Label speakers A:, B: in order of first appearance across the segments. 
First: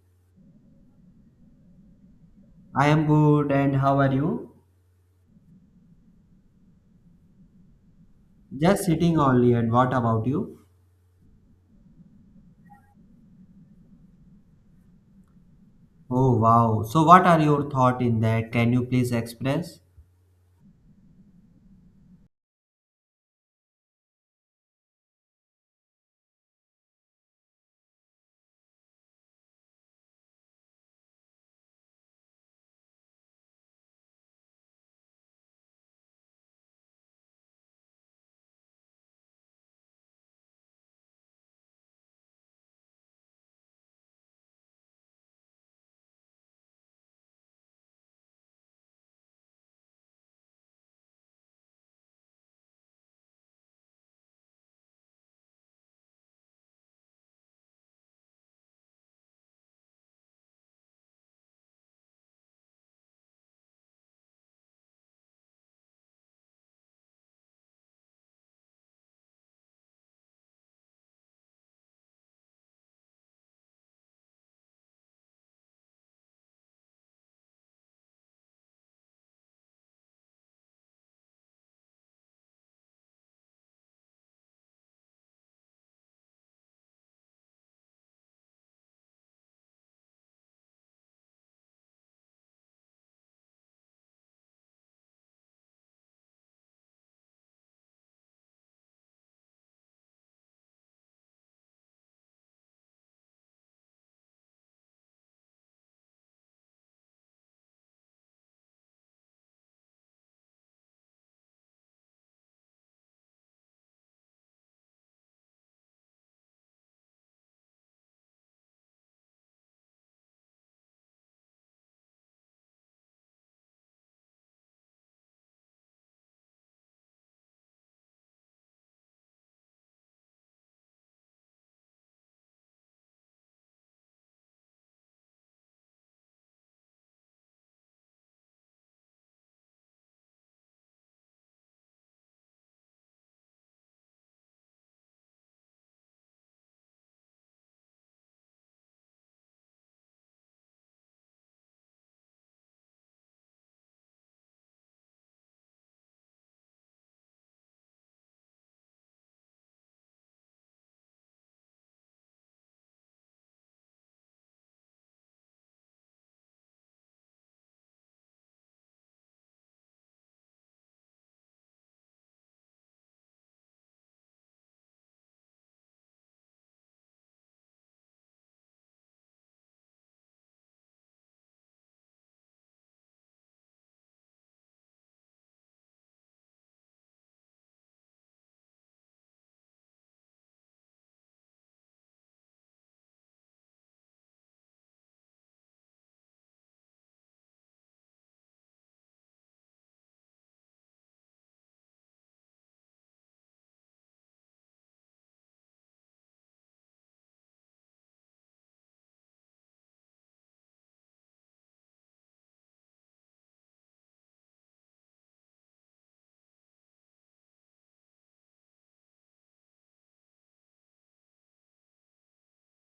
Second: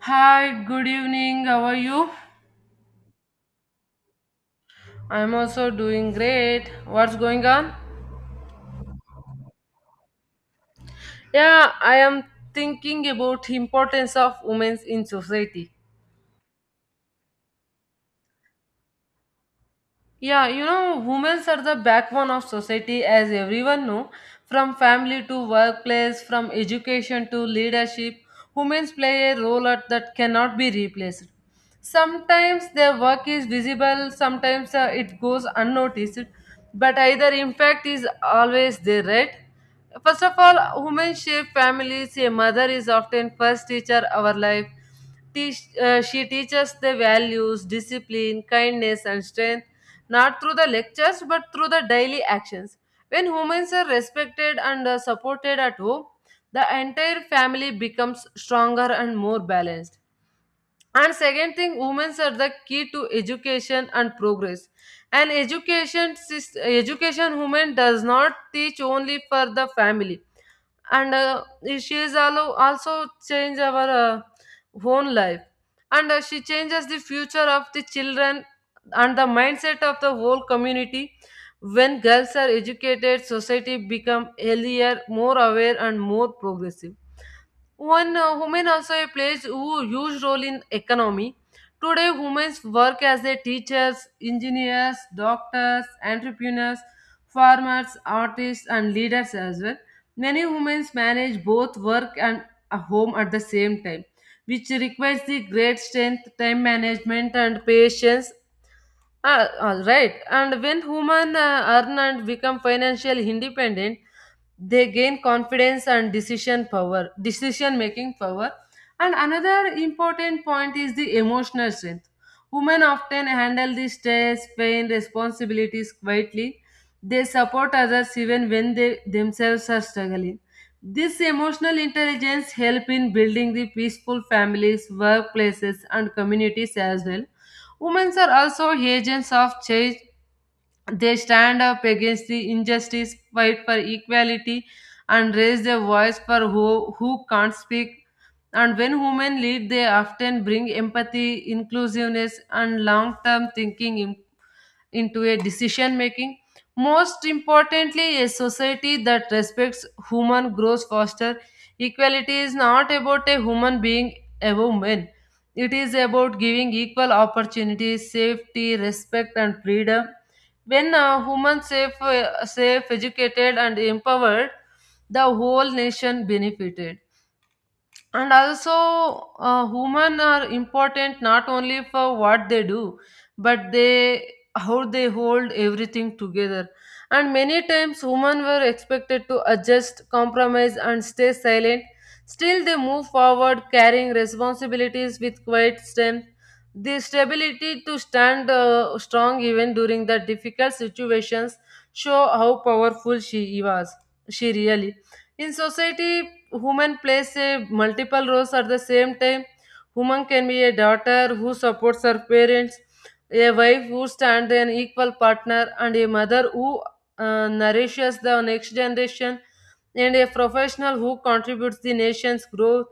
A: Hi, good evening. How are you?
B: I am good, and how are you?
A: I'm also doing great. What's going on?
B: Just sitting only, and what about you?
A: Yeah, I am thinking about importance of women in society.
B: Oh, wow. So, what are your thoughts in that? Can you please express?
A: Yeah, you know, women are the backbone of society as everyone know, from family to workplace, from education to leadership. Women play a role at that cannot be replaced. Sometimes their work is visible, sometimes it goes unnoticed, but either impact is always there, right? First of all, women shape families. A mother is often first teacher our life. She teaches the values, discipline, kindness, and strength, not through the lectures but through the daily actions. When women are respected and supported at home, the entire family becomes stronger and more balanced, and second thing, women are the key to education and progress. And education women does not teach only for the family, and she is also change our own life, and she changes the future of the children and the mindset of the whole community. When girls are educated, society become healthier, more aware, and more progressive. One woman also plays a huge role in economy. Today, women work as a teachers, engineers, doctors, entrepreneurs, farmers, artists, and leaders as well. Many women manage both work and a home at the same time, which requires the great strength, time management, and patience. All right. And when women earn and become financially independent, they gain confidence and decision power, decision making power. And another important point is the emotional strength. Women often handle the stress, pain, responsibilities quietly. They support others even when they themselves are struggling. This emotional intelligence help in building the peaceful families, workplaces, and communities as well. Women are also agents of change. They stand up against the injustice, fight for equality, and raise their voice for who can't speak. And when women lead, they often bring empathy, inclusiveness, and long term thinking into a decision making. Most importantly, a society that respects human grows faster. Equality is not about a human being above men. It is about giving equal opportunities, safety, respect, and freedom. When a human safe, educated, and empowered, the whole nation benefited. And also, human are important not only for what they do but they, how they hold everything together. And many times women were expected to adjust, compromise, and stay silent. Still they move forward carrying responsibilities with quiet strength. The stability to stand strong even during the difficult situations show how powerful she was, she really. In society, women plays a multiple roles at the same time. Woman can be a daughter who supports her parents, a wife who stands an equal partner, and a mother who nourishes the next generation, and a professional who contributes the nation's growth.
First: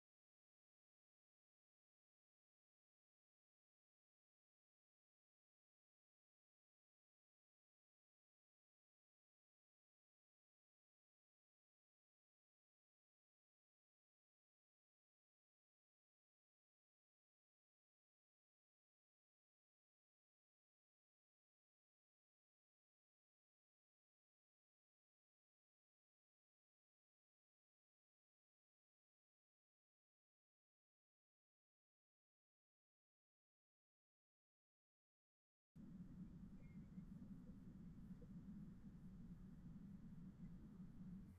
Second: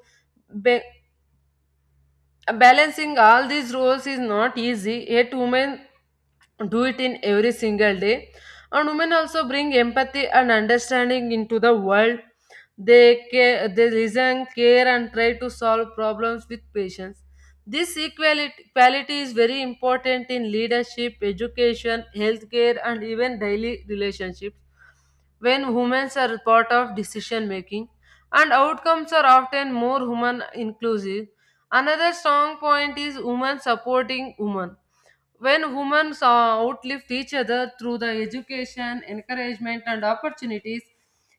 A: Ba- Balancing all these roles is not easy. Yet, women do it in every single day. And women also bring empathy and understanding into the world. They care, they listen, care and try to solve problems with patience. This equality quality is very important in leadership, education, healthcare, and even daily relationships. When women are part of decision making, and outcomes are often more human inclusive. Another strong point is women supporting women. When women outlift each other through the education, encouragement, and opportunities,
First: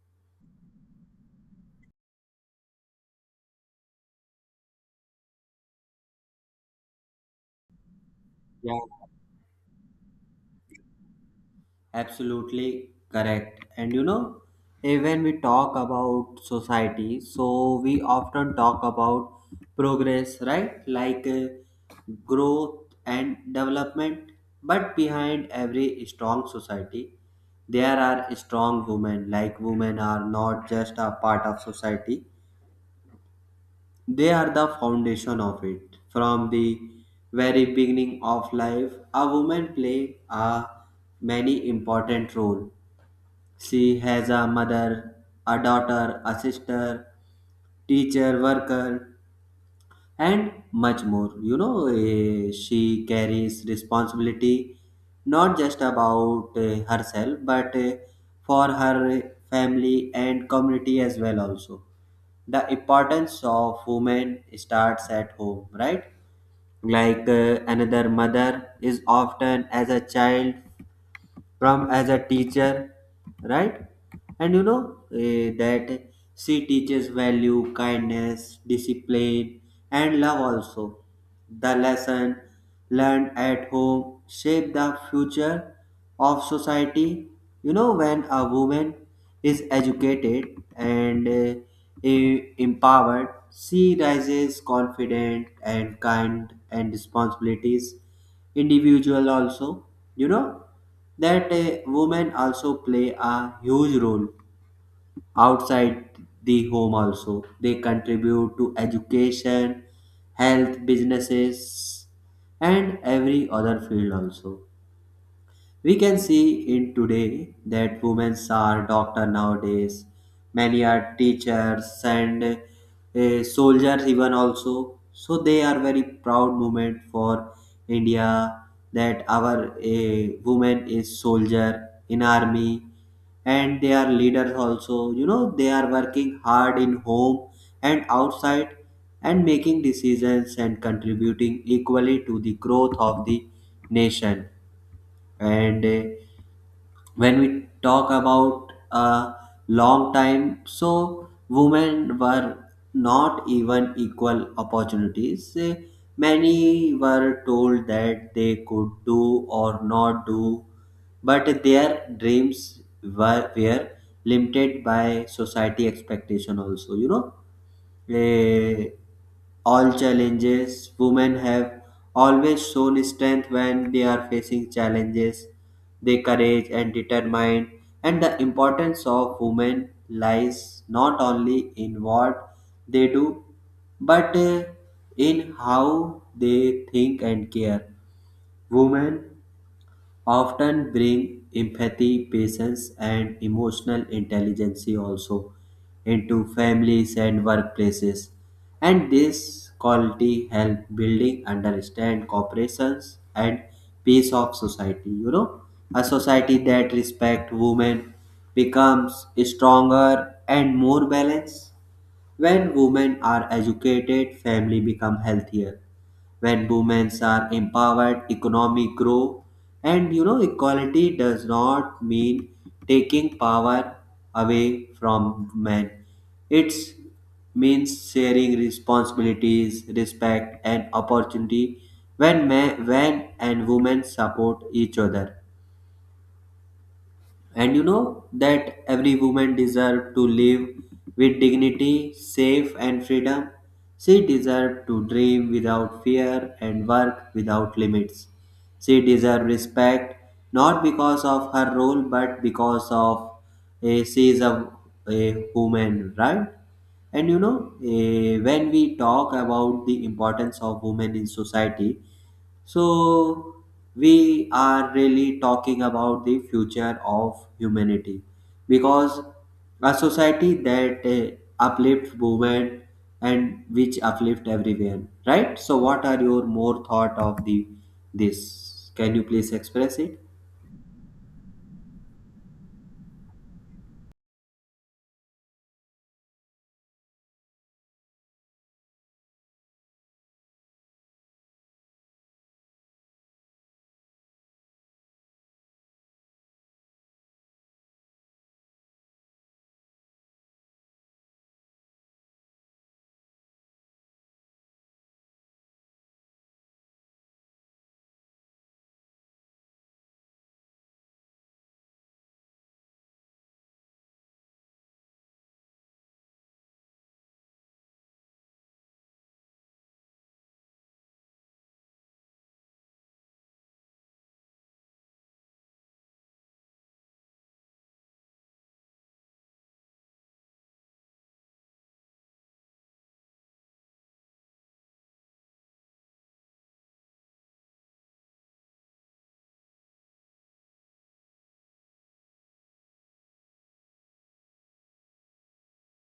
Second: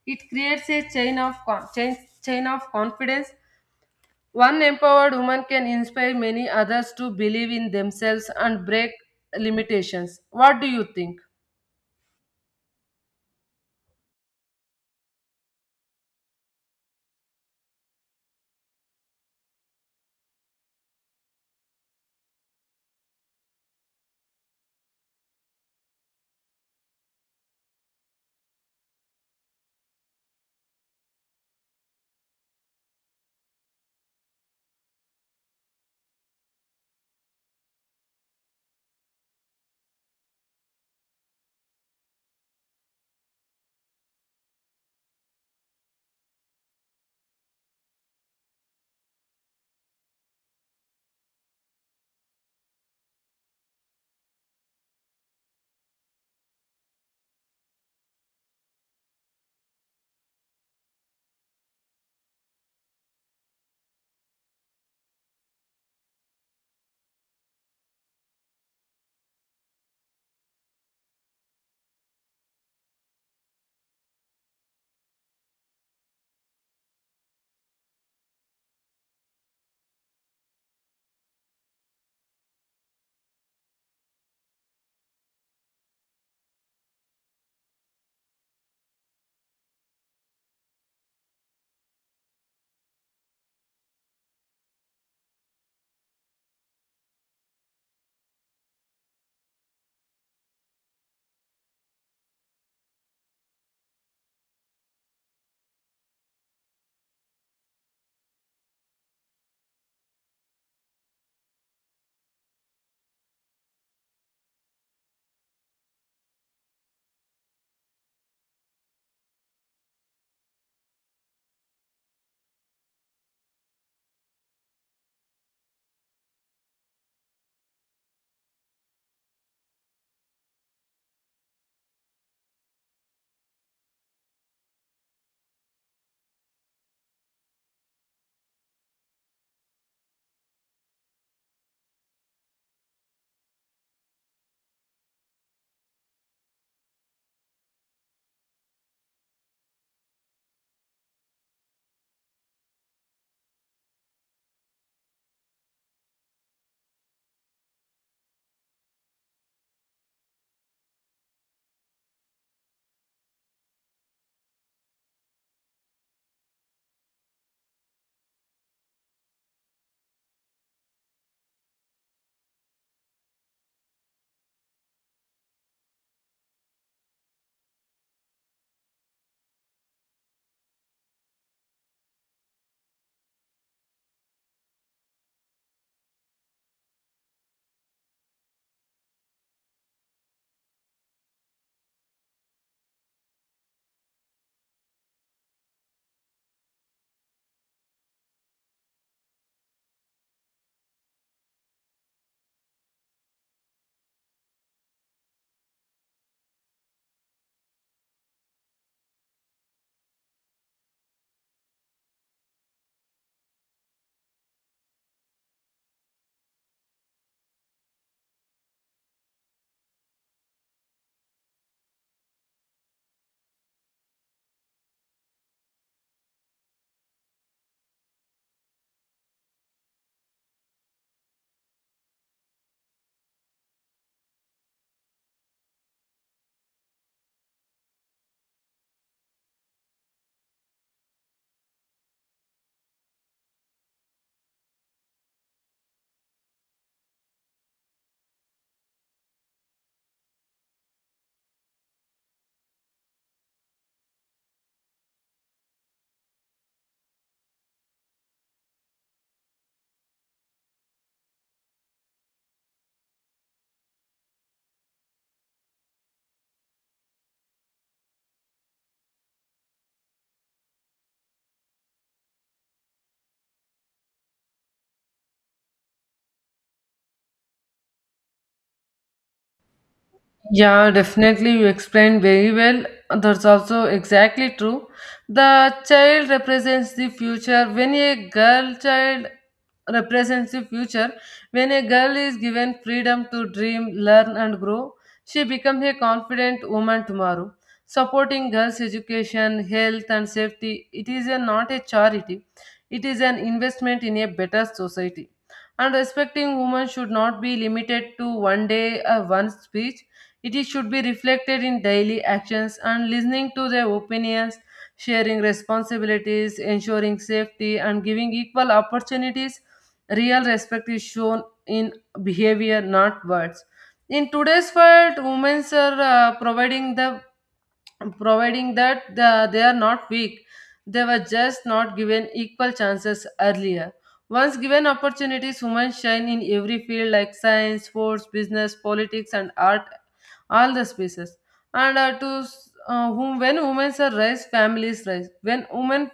A: it creates a chain of confidence. One empowered woman can inspire many others to believe in themselves and
B: Yeah,
A: break limitations. What do you think?
B: absolutely correct. And you know, when we talk about society, so we often talk about progress, right? Like growth and development. But behind every strong society, there are strong women. Like women are not just a part of society; they are the foundation of it. From the very beginning of life, a woman play a many important role. She has a mother, a daughter, a sister, teacher, worker, and much more. You know, she carries responsibility not just about herself but for her family and community as well. Also, the importance of women starts at home, right? Like another mother is often as a child, from as a teacher, right? And you know, that she teaches value, kindness, discipline, and love also. The lesson learned at home shape the future of society. You know, when a woman is educated and empowered, she rises confident and kind and responsibilities individual also. You know that women also play a huge role outside the home also. They contribute to education, health, businesses, and every other field also. We can see it today that women are doctor nowadays. Many are teachers and soldiers even also. So they are very proud moment for India that our woman is soldier in army, and they are leaders also. You know, they are working hard in home and outside, and making decisions and contributing equally to the growth of the nation. And when we talk about a long time, so women were not even equal opportunities. Many were told that they could do or not do, but their dreams were limited by society expectation also, you know. Eh, all challenges, women have always shown strength when they are facing challenges, their courage and determined. And the importance of women lies not only in what they do but in how they think and care. Women often bring empathy, patience, and emotional intelligence also into families and workplaces. And this quality help building understand corporations and peace of society. You know, a society that respect women becomes stronger and more balanced. When women are educated, family become healthier. When women are empowered, economy grow. And you know, equality does not mean taking power away from men. It means sharing responsibilities, respect, and opportunity when men, when and women support each other. And you know that every woman deserves to live with dignity, safe and freedom. She deserves to dream without fear and work without limits. She deserves respect not because of her role but because of she is a woman, right? And you know, when we talk about the importance of women in society, so, we are really talking about the future of humanity, because a society that uplifts women and which uplift everyone, right? So, what are your more thought of the this? Can you please express it?
A: Yeah, definitely. You explained very well. That's also exactly true. The child represents the future. When a girl child represents the future, When a girl is given freedom to dream, learn, and grow, she becomes a confident woman tomorrow. Supporting girls' education, health, and safety, it is a, not a charity, it is an investment in a better society. And respecting women should not be limited to one day or one speech, it should be reflected in daily actions, and listening to their opinions, sharing responsibilities, ensuring safety, and giving equal opportunities. Real respect is shown in behavior, not words. In today's world, women are providing the providing that they are not weak. They were just not given equal chances earlier. Once given opportunities, women shine in every field like science, sports, business, politics, and art, all the spaces. And whom, when women are raised, families rise.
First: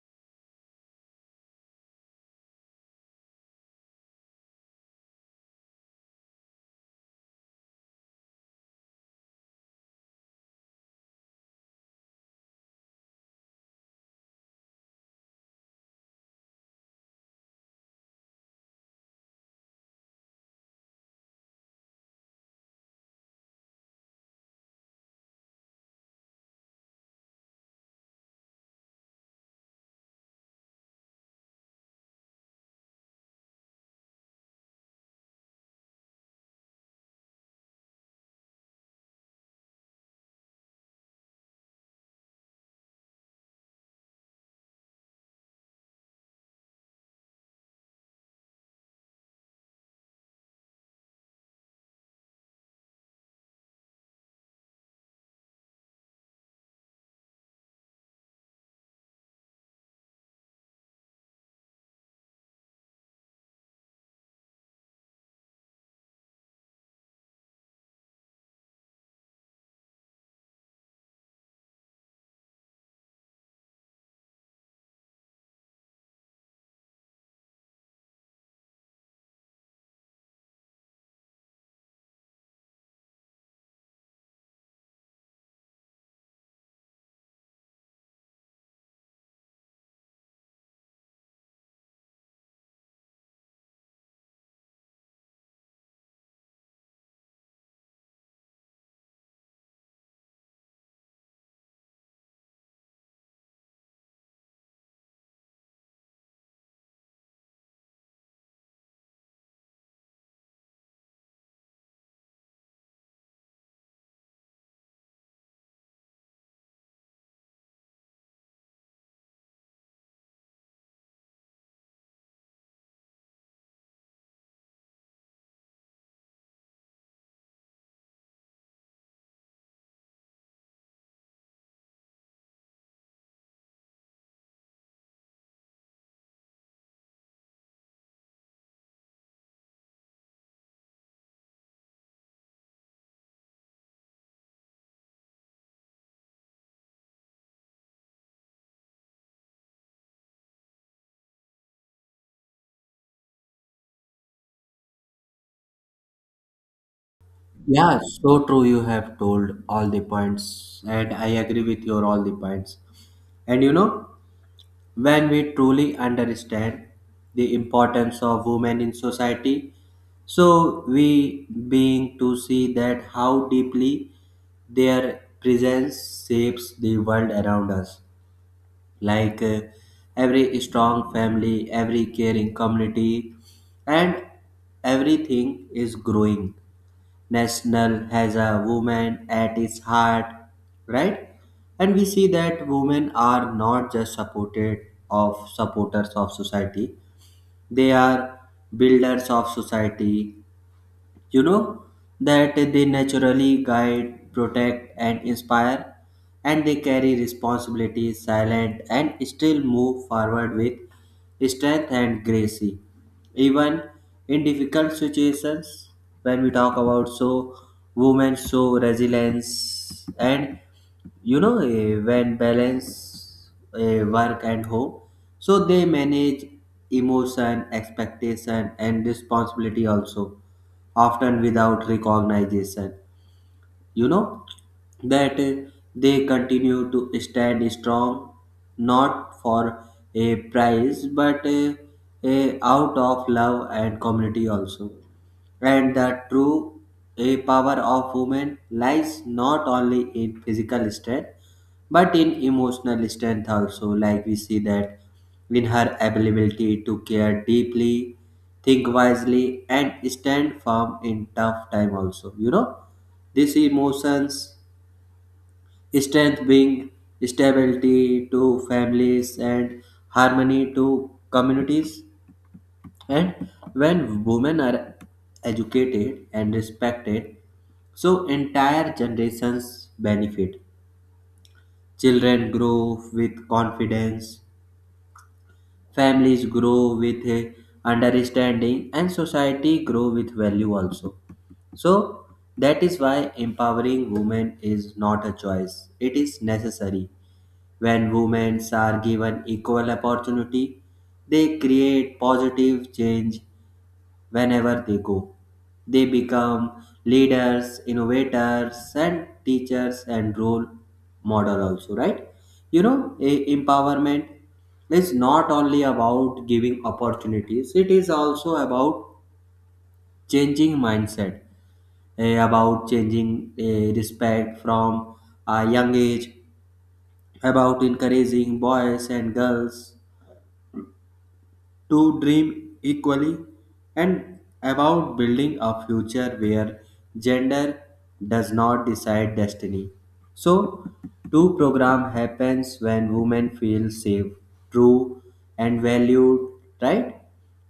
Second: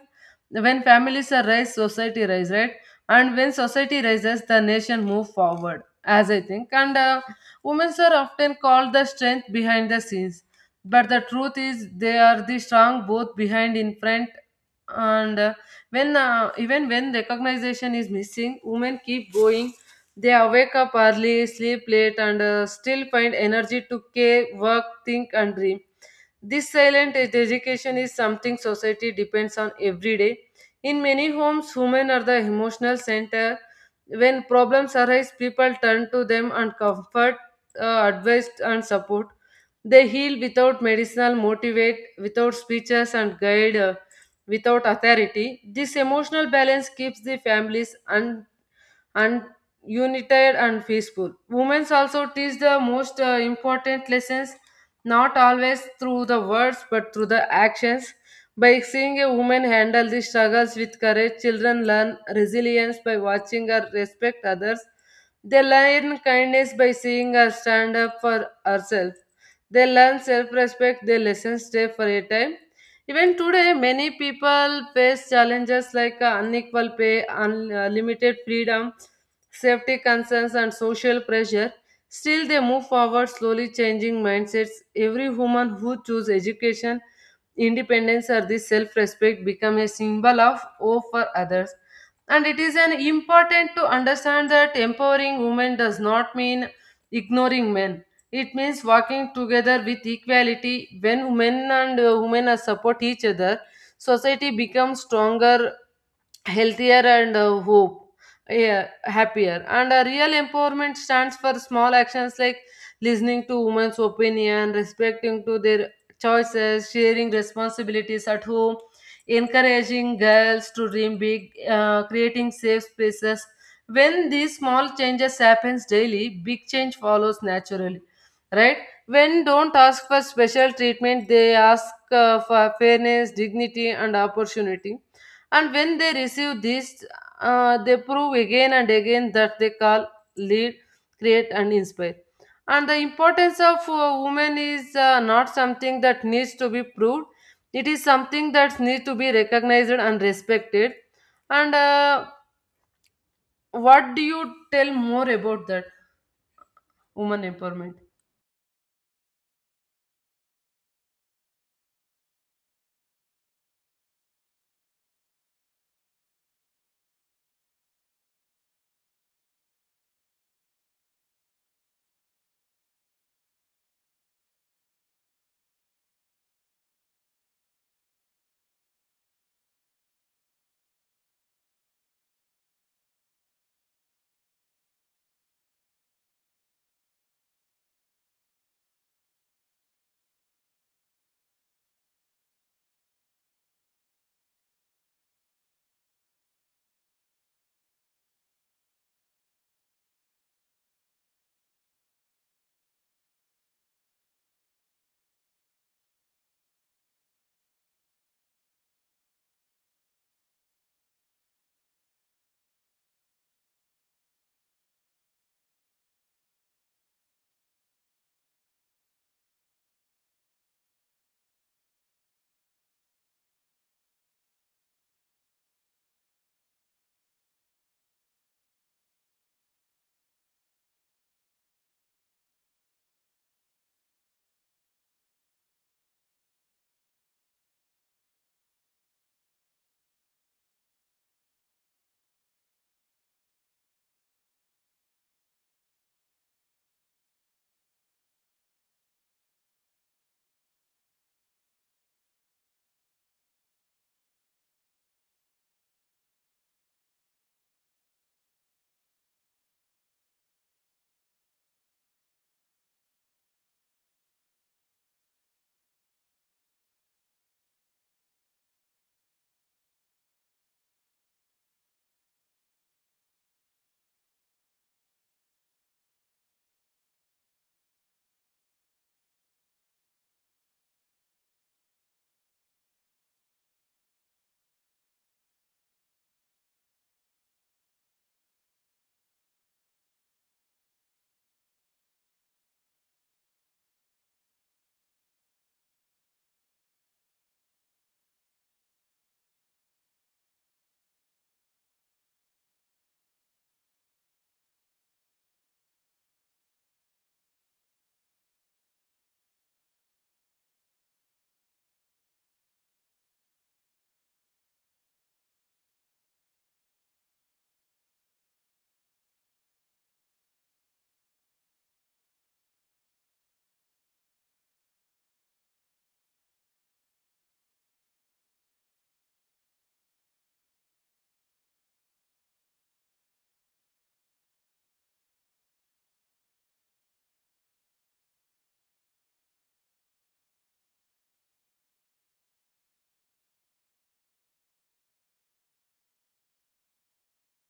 A: When families are raised, society rise, right? And when society rises, the nation move forward, as I think. And women are often called the strength behind the scenes, but the truth is they are the strong both behind in front. And when even when recognition is missing, women keep going. They are wake up early, sleep late, and still find energy to care, work, think, and dream. This education is something society depends on every day. In many homes, women are the emotional center. When problems arise, people turn to them and comfort, advice, and support. They heal without medicinal, motivate without speeches, and guide without authority. This emotional balance keeps the families un- and united and peaceful. Women also teach the most important lessons, not always through the words but through the actions. By seeing a woman handle the struggles with courage, children learn resilience by watching her respect others. They learn kindness by seeing her stand up for herself. They learn self respect, their lessons stay for a time. Even today, many people face challenges like unequal pay, unlimited freedom, safety concerns, and social pressure. Still, they move forward, slowly changing mindsets. Every woman who chooses education, independence, or this self-respect become a symbol of hope for others. And it is an important to understand that empowering women does not mean ignoring men. It means working together with equality. When women are support each other, society becomes stronger, healthier, and happier. And a real empowerment stands for small actions like listening to women's opinion, respecting to their choices, sharing responsibilities at home, encouraging girls to dream big, creating safe spaces. When these small changes happens daily, big change follows naturally, right? When don't ask for special treatment, they ask for fairness, dignity, and opportunity. And when they receive this, they prove again and again that they call, lead, create, and inspire. And the importance of women is not something that needs to be proved. It is something that needs to be recognized and respected. And what do you tell more about that woman empowerment?
B: Yeah, so true. You have told all the points, and I agree with your all the points. And you know, when we truly understand the importance of women in society, so we being to see that how deeply their presence shapes the world around us. Like every strong family, every caring community, and everything is growing national has a woman at its heart, right? And we see that women are not just supported of supporters of society; they are builders of society. You know that they naturally guide, protect, and inspire, and they carry responsibilities silent and still move forward with strength and grace. Even in difficult situations, when we talk about so women show resilience. And you know, when balance work and home, so they manage emotion, expectation, and responsibility also, often without recognition. You know that they continue to stand strong not for a prize but out of love and community also. And the true power of women lies not only in physical strength but in emotional strength also. Like we see that in her ability to care deeply, think wisely, and stand firm in tough time also. You know, these emotions strength bring stability to families and harmony to communities. And when women are educated and respected, so entire generations benefit. Children grow with confidence, families grow with a understanding, and society grow with value also. So that is why empowering women is not a choice; it is necessary. When women are given equal opportunity, they create positive change whenever they go. They become leaders, innovators, and teachers and role model also, right? You know, empowerment is not only about giving opportunities, it is also about changing mindset, about changing respect from a young age, about encouraging boys and girls to dream equally, and about building a future where gender does not decide destiny. So, two program happens when women feel safe, true, and valued, right?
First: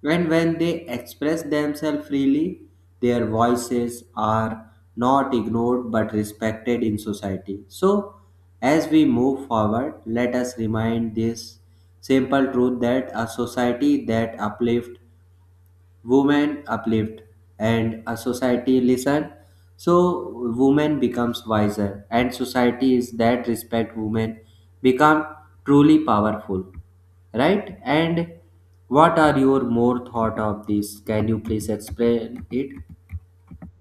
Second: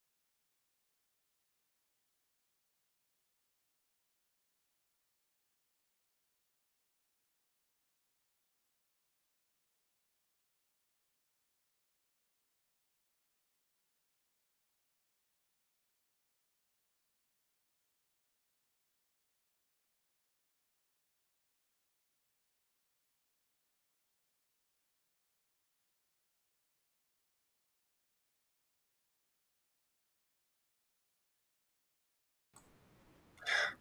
B: And when they express themselves freely, their voices are not ignored but respected in society. So, as we move forward, let us remind this simple truth that a society that uplifts women uplift, and a society listen so women becomes wiser, and society is that respect women become truly powerful, right? And what are your more thought of this? Can you please explain it?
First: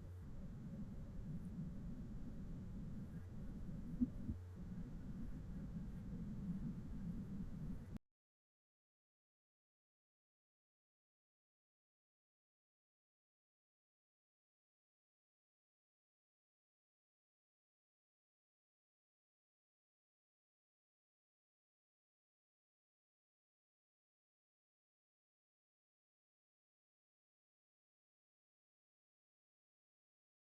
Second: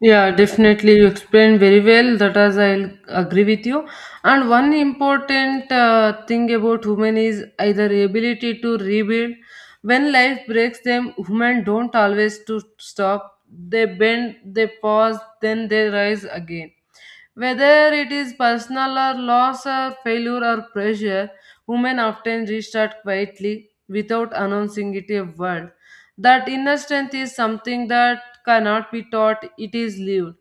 A: Yeah, definitely. You explained very well. That as is, agree with you. And one important thing about women is either ability to rebuild. When life breaks them, women don't always to stop. They bend, they pause, then they rise again. Whether it is personal or loss or failure or pressure, women often restart quietly without announcing it a word. That inner strength is something that cannot be taught, it is lived.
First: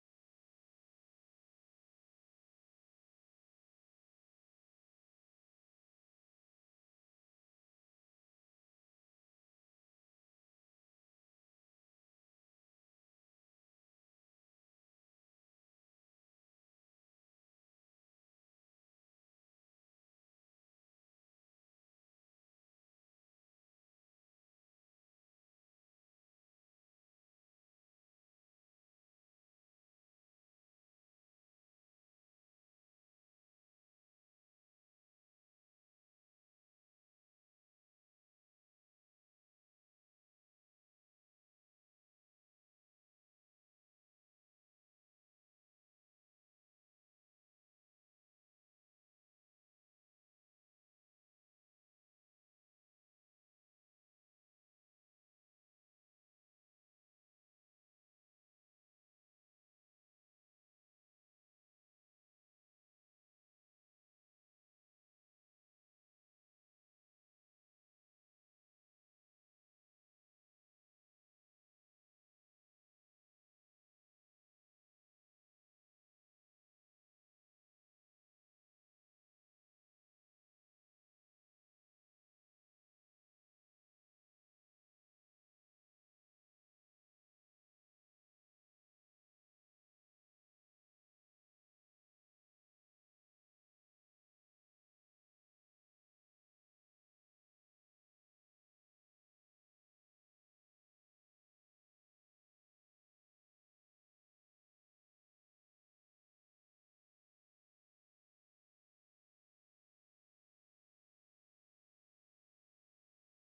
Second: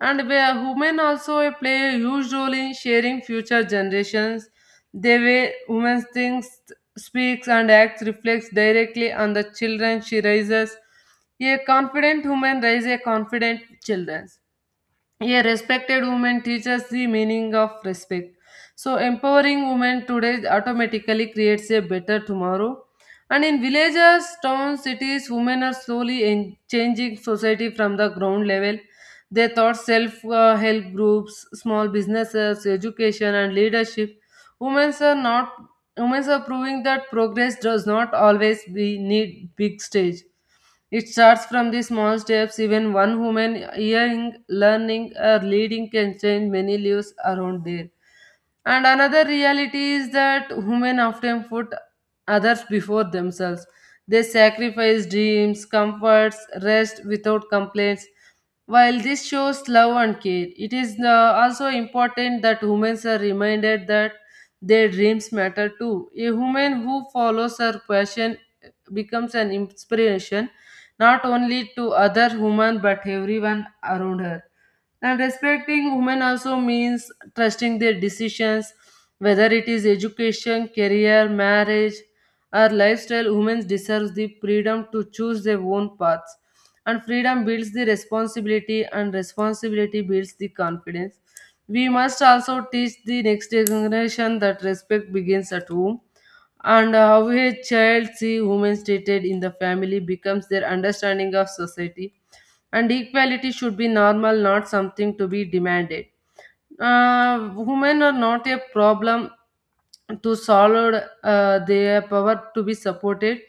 A: And where women also play a huge role in sharing future generations, the way women thinks, speaks, and acts reflects directly on the children she raises. A confident woman raises a confident children. A respected woman teaches the meaning of respect. So, empowering women today automatically creates a better tomorrow. And in villages, towns, cities, women are changing society from the ground level. They thought self help groups, small businesses, education, and leadership. Women are not. Women are proving that progress does not always be need big stage. It starts from the small steps, even one woman hearing, learning, or leading can change many lives around there. And another reality is that women often put others before themselves. They sacrifice dreams, comforts, rest without complaints. While this shows love and care, it is also important that women are reminded that their dreams matter too. A woman who follows her passion becomes an inspiration not only to other women but everyone around her. And respecting women also means trusting their decisions, whether it is education, career, marriage, or lifestyle. Women deserve the freedom to choose their own paths, and freedom builds the responsibility, and responsibility builds the confidence. We must also teach the next generation that respect begins at home, and how a child see women treated in the family becomes their understanding of society. And equality should be normal, not something to be demanded. Women are not a problem to solve, their power to be supported.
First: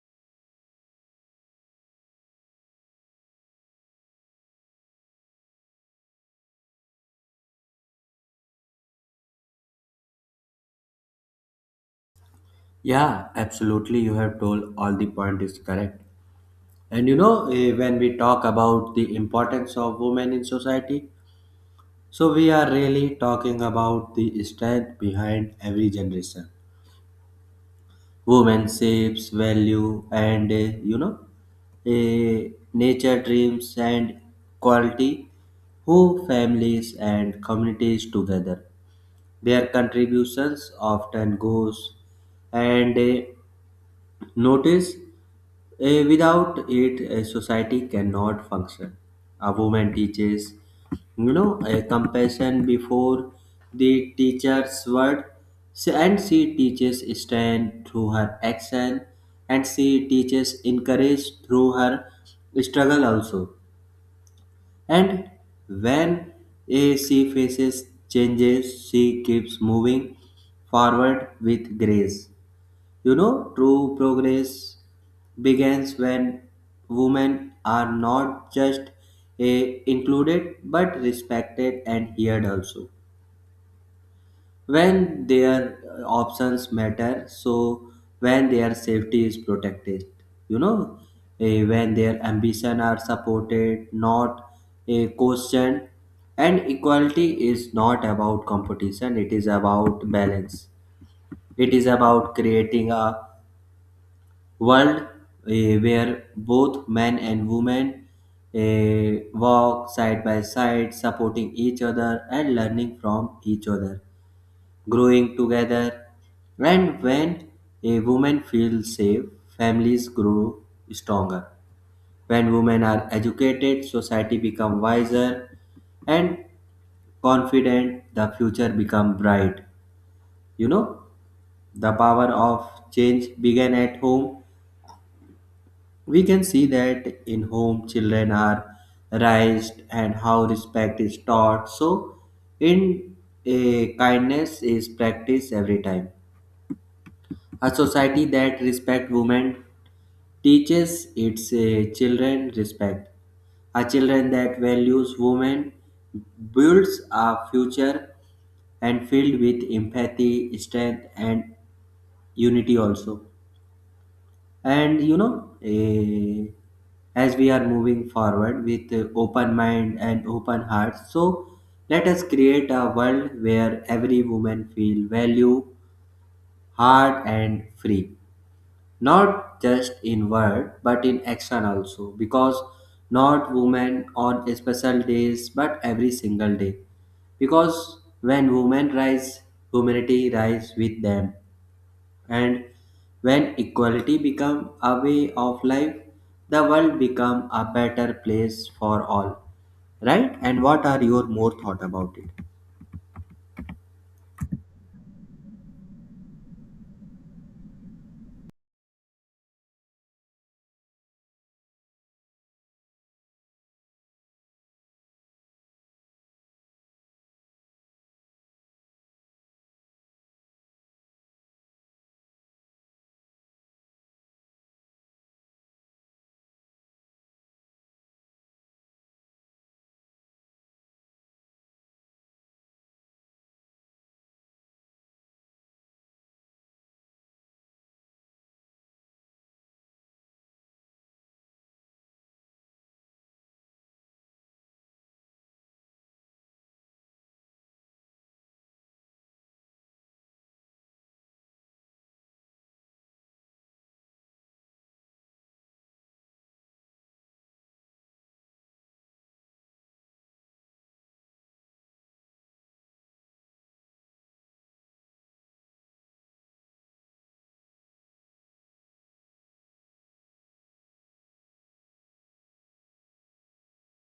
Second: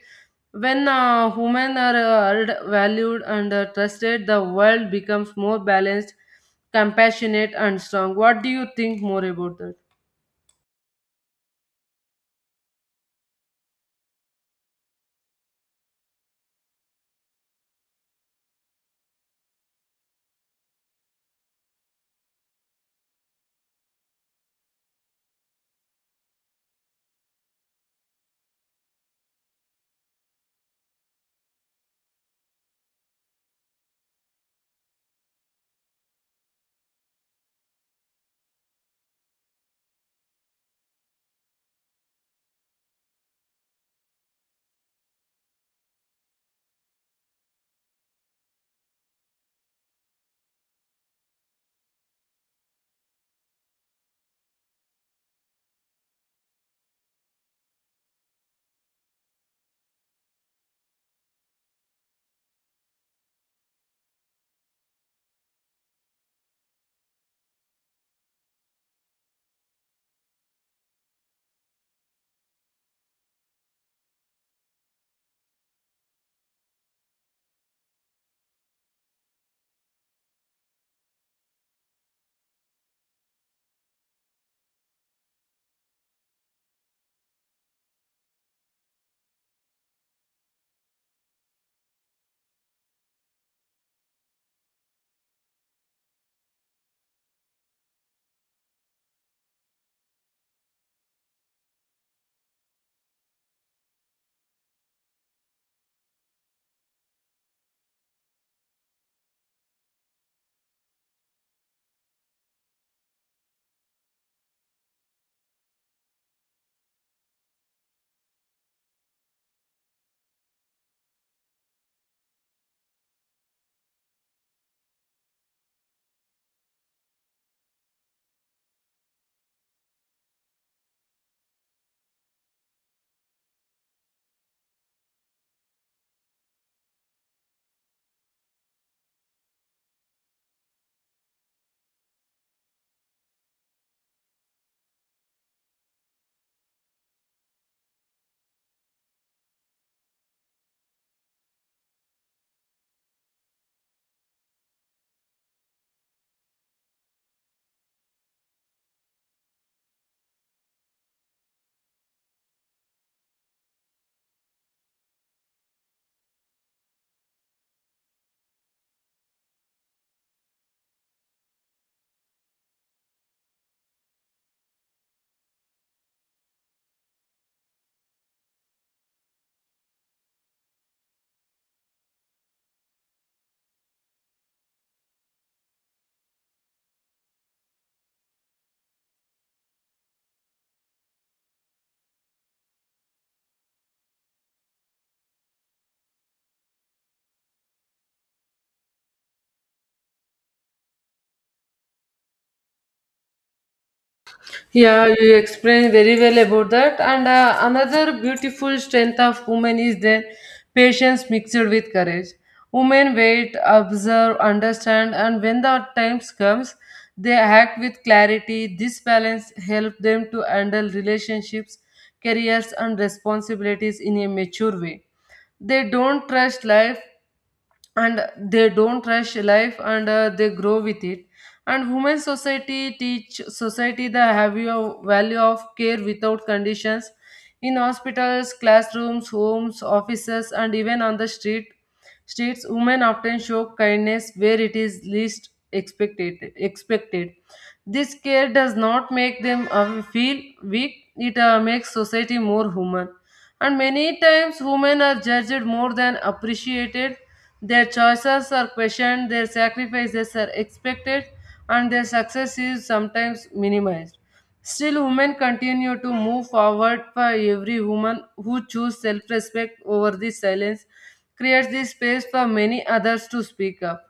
A: When women are heard, valued, and trusted, the world becomes more balanced, compassionate, and strong. What do you think more about that?
B: Yeah, absolutely. You have told all the point is correct. And you know, when we talk about the importance of women in society, so we are really talking about the strength behind every generation. Women shapes value and you know, uh, nature dreams and quality who families and communities together. Their contributions often goes and notice without it, a society cannot function. A woman teaches, you know, a compassion before the teacher's word. And she teaches strength through her action, and she teaches encourage through her struggle also. And when she faces changes, she keeps moving forward with grace. You know, true progress begins when women are not just included but respected and heard also. When their options matter, so when their safety is protected, you know, when their ambition are supported, not a question. And equality is not about competition, it is about balance. It is about creating a world where both men and women walk side by side, supporting each other and learning from each other, growing together. And when a woman feels safe, families grow stronger. When women are educated, society becomes wiser and confident, the future becomes bright. You know, the power of change began at home. We can see that in home children are raised and how respect is taught. So, in a kindness is practiced every time. A society that respect women teaches its children respect. A children that values women builds a future and filled with empathy, strength, and unity also. And you know, as we are moving forward with open mind and open heart, so let us create a world where every woman feel value, hard and free, not just in word but in action also. Because not women on special days but every single day, because when women rise, humanity rise with them. And when equality become a way of life, the world become a better place for all. Right? And what are your more thought about it?
A: Yeah, you explained very well about that. And another beautiful strength of women is their patience mixed with courage. Women wait, observe, understand, and when the times comes, they act with clarity. This balance helps them to handle relationships, careers, and responsibilities in a mature way. They don't trust life and they don't rush life and they grow with it and human society teach society the value of care without conditions in hospitals, classrooms, homes, offices, and even on the streets, women often show kindness where it is least expected. This care does not make them feel weak, it makes society more human. And many times, women are judged more than appreciated. Their choices are questioned, their sacrifices are expected, and their success is sometimes minimized. Still, women continue to move forward, for every woman who choose self-respect over the silence creates the space for many others to speak up.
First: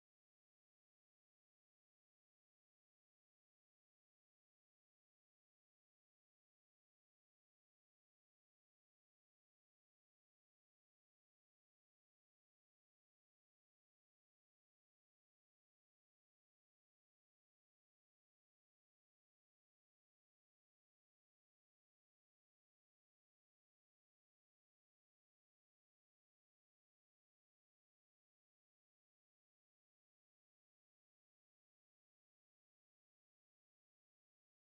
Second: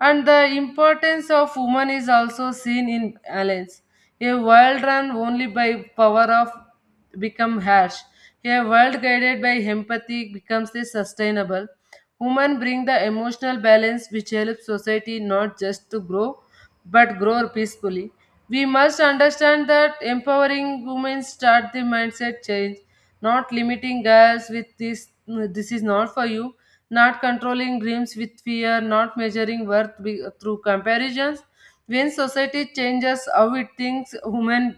A: And the importance of woman is also seen in Alliance. A world run only by power of become harsh. A world guided by empathy becomes the sustainable. Women bring the emotional balance which helps society not just to grow but grow peacefully. We must understand that empowering women start the mindset change, not limiting girls with this, is not for you, not controlling dreams with fear, not measuring worth through comparisons. When society changes how it thinks, women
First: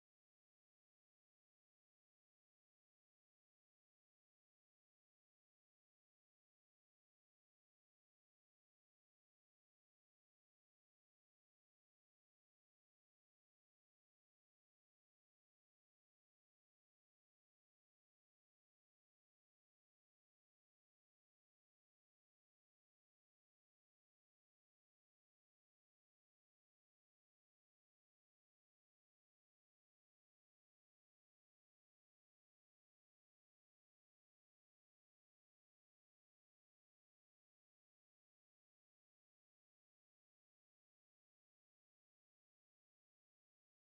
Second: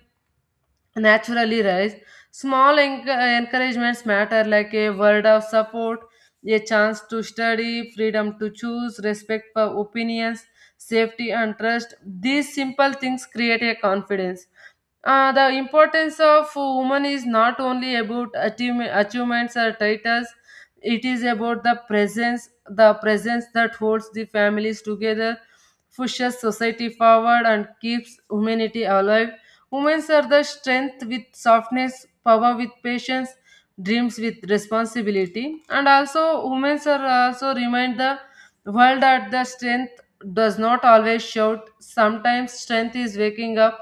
A: naturally rise. Small enc- encouragements matter, like a word of support, a chance to study, freedom to choose, respect for opinions, safety, and trust. These simple things create a confidence. The importance of women is not only about achievements or titles, it is about the presence that holds the families together, pushes society forward, and keeps humanity alive. Women are the strength with softness, power with patience, dreams with responsibility. And also, women are also remind the world that the strength does not always shout. Sometimes strength is waking up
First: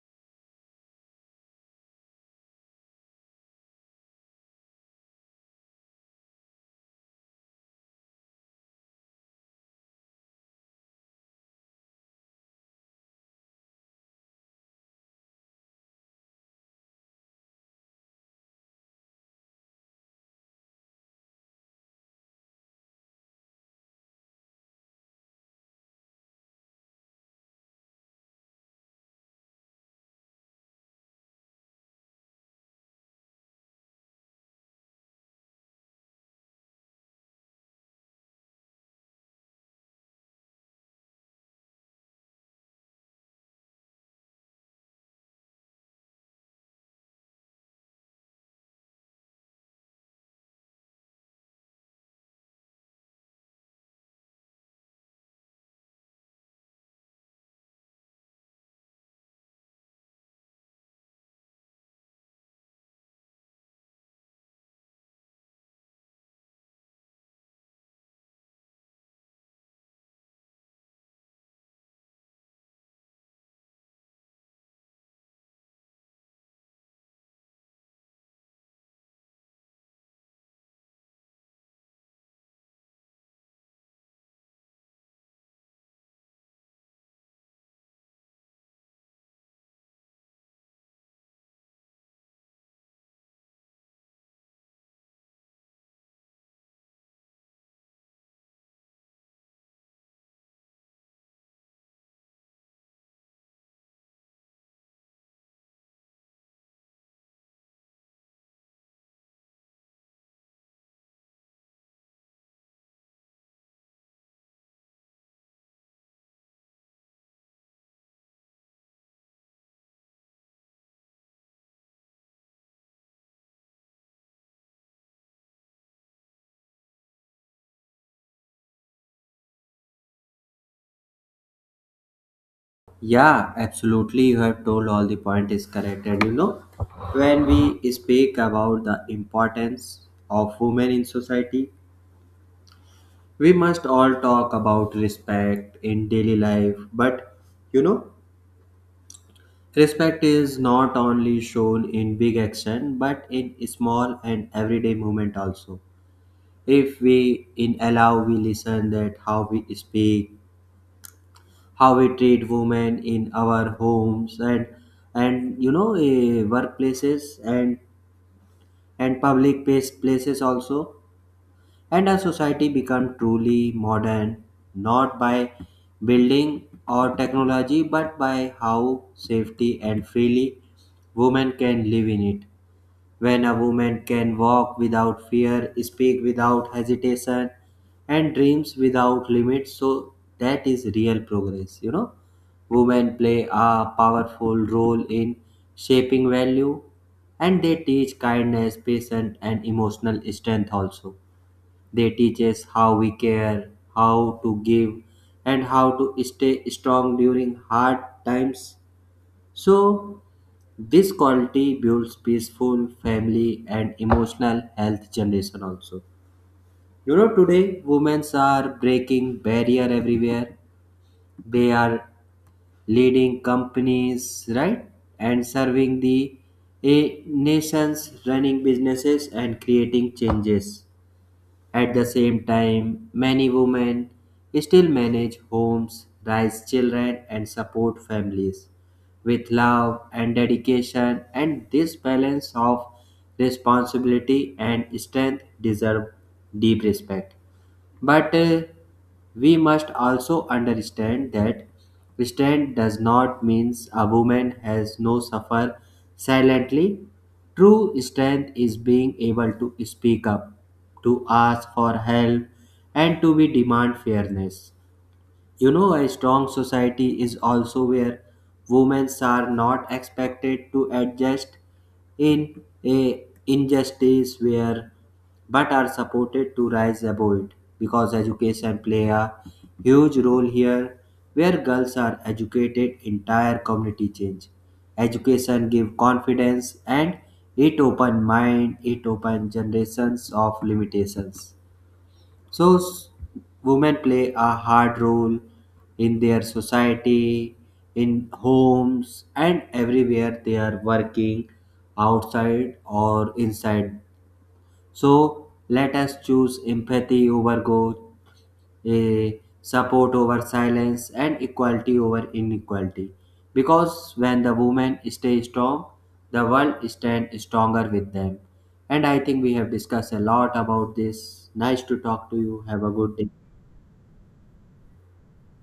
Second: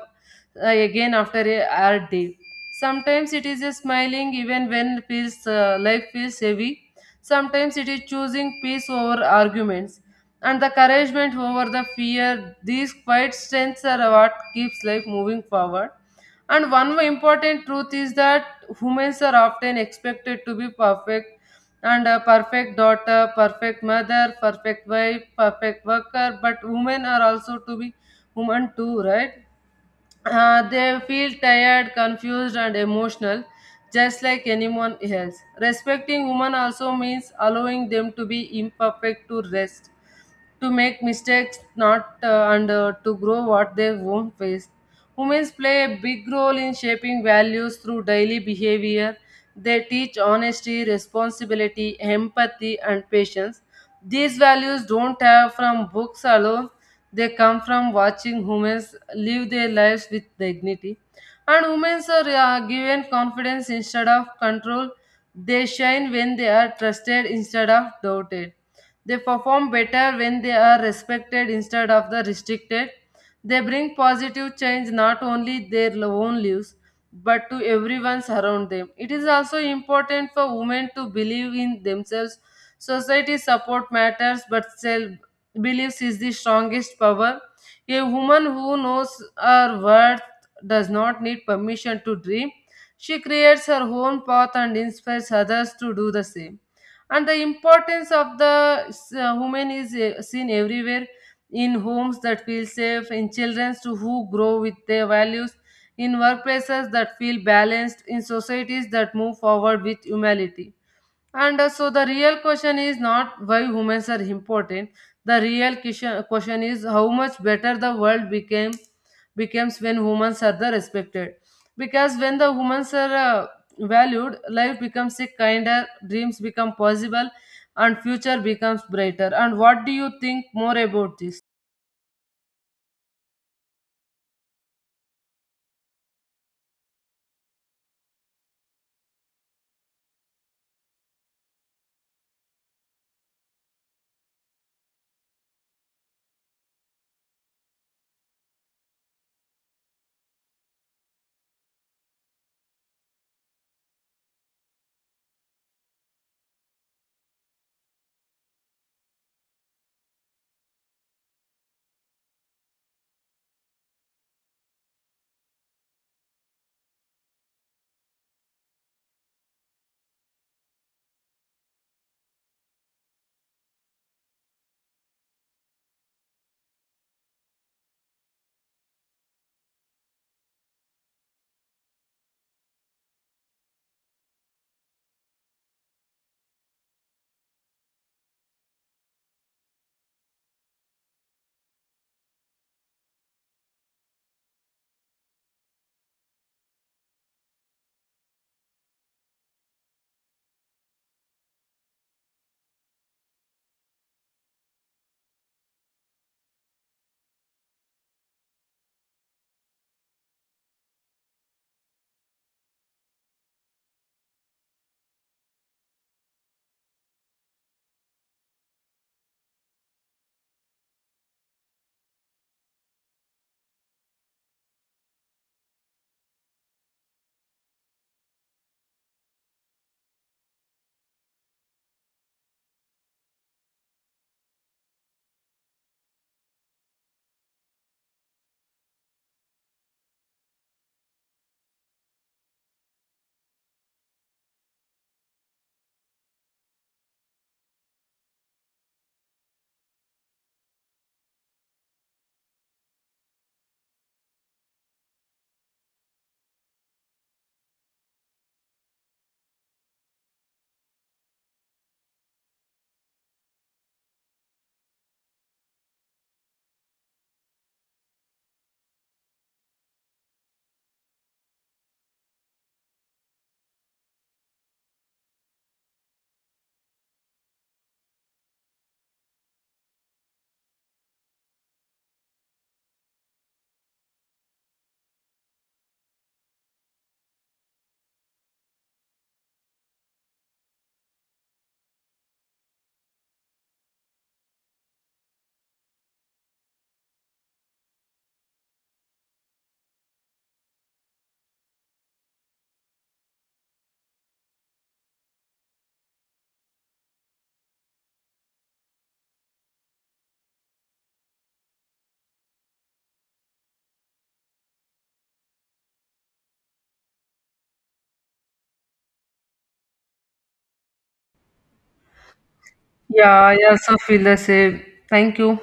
A: again after a hard day. Sometimes it is a smiling even when feels life feels heavy. Sometimes it is choosing peace over arguments and the encouragement over the fear. These quiet strengths are what keeps life moving forward. And one important truth is that humans are often expected to be perfect, and a perfect daughter, perfect mother, perfect wife, perfect worker, but women are also to be human too, right? They feel tired, confused, and emotional just like anyone else. Respecting women also means allowing them to be imperfect, to rest, to make mistakes, not and to grow what they won't face. Women play a big role in shaping values through daily behavior. They teach honesty, responsibility, empathy, and patience. These values don't have from books alone, they come from watching humans live their lives with dignity. And women are given confidence instead of control, they shine when they are trusted instead of doubted, they perform better when they are respected instead of the restricted. They bring positive change not only their own lives but to everyone around them. It is also important for women to believe in themselves. Society support matters, but self beliefs is the strongest power. A woman who knows her worth does not need permission to dream. She creates her own path and inspires others to do the same. And the importance of the woman is seen everywhere, in homes that feel safe, in children to who grow with their values, in workplaces that feel balanced, in societies that move forward with humility. And uh, so the real question is not why women are important. The real question is how much better the world became becomes when women are the respected. Because when the women are valued, life becomes a kinder, dreams become possible, and future becomes brighter. And what do you think more about this?
B: Yeah, absolutely. You have told all the point is correct. And you know, when we speak about the importance of women in society, we must all talk about respect in daily life. But you know, respect is not only shown in big action but in small and everyday movement also. If we in allow we listen that how we speak, how we treat women in our homes and you know, workplaces and public places also. And our society become truly modern not by building or technology but by how safety and freely women can live in it. When a woman can walk without fear, speak without hesitation, and dreams without limits, so that is real progress, you know. Women play a powerful role in shaping value, and they teach kindness, patience, and emotional strength also. They teach us how we care, how to give, and how to stay strong during hard times. So, this quality builds peaceful family and emotional health generation also. You know, today women are breaking barrier everywhere. They are leading companies, right? And serving the a nations, running businesses and creating changes. At the same time, many women still manage homes, raise children, and support families with love and dedication, and this balance of responsibility and strength deserve deep respect. But we must also understand that restraint does not mean a woman has no suffer silently. True strength is being able to speak up, to ask for help, and to be demand fairness. You know, a strong society is also where women are not expected to adjust in a injustice where but are supported to rise above it, because education play a huge role here. Where girls are educated, entire community change. Education give confidence, and it open mind, it open generations of limitations. So, women play a hard role in their society, in homes, and everywhere they are working, outside or inside. So, let us choose empathy over growth, eh, support over silence, and equality over inequality. Because when the women stay strong, the world stands stronger with them. And I think we have discussed a lot about this. Nice to talk to you. Have a good day.
A: Yeah, I also feel the same. Thank you.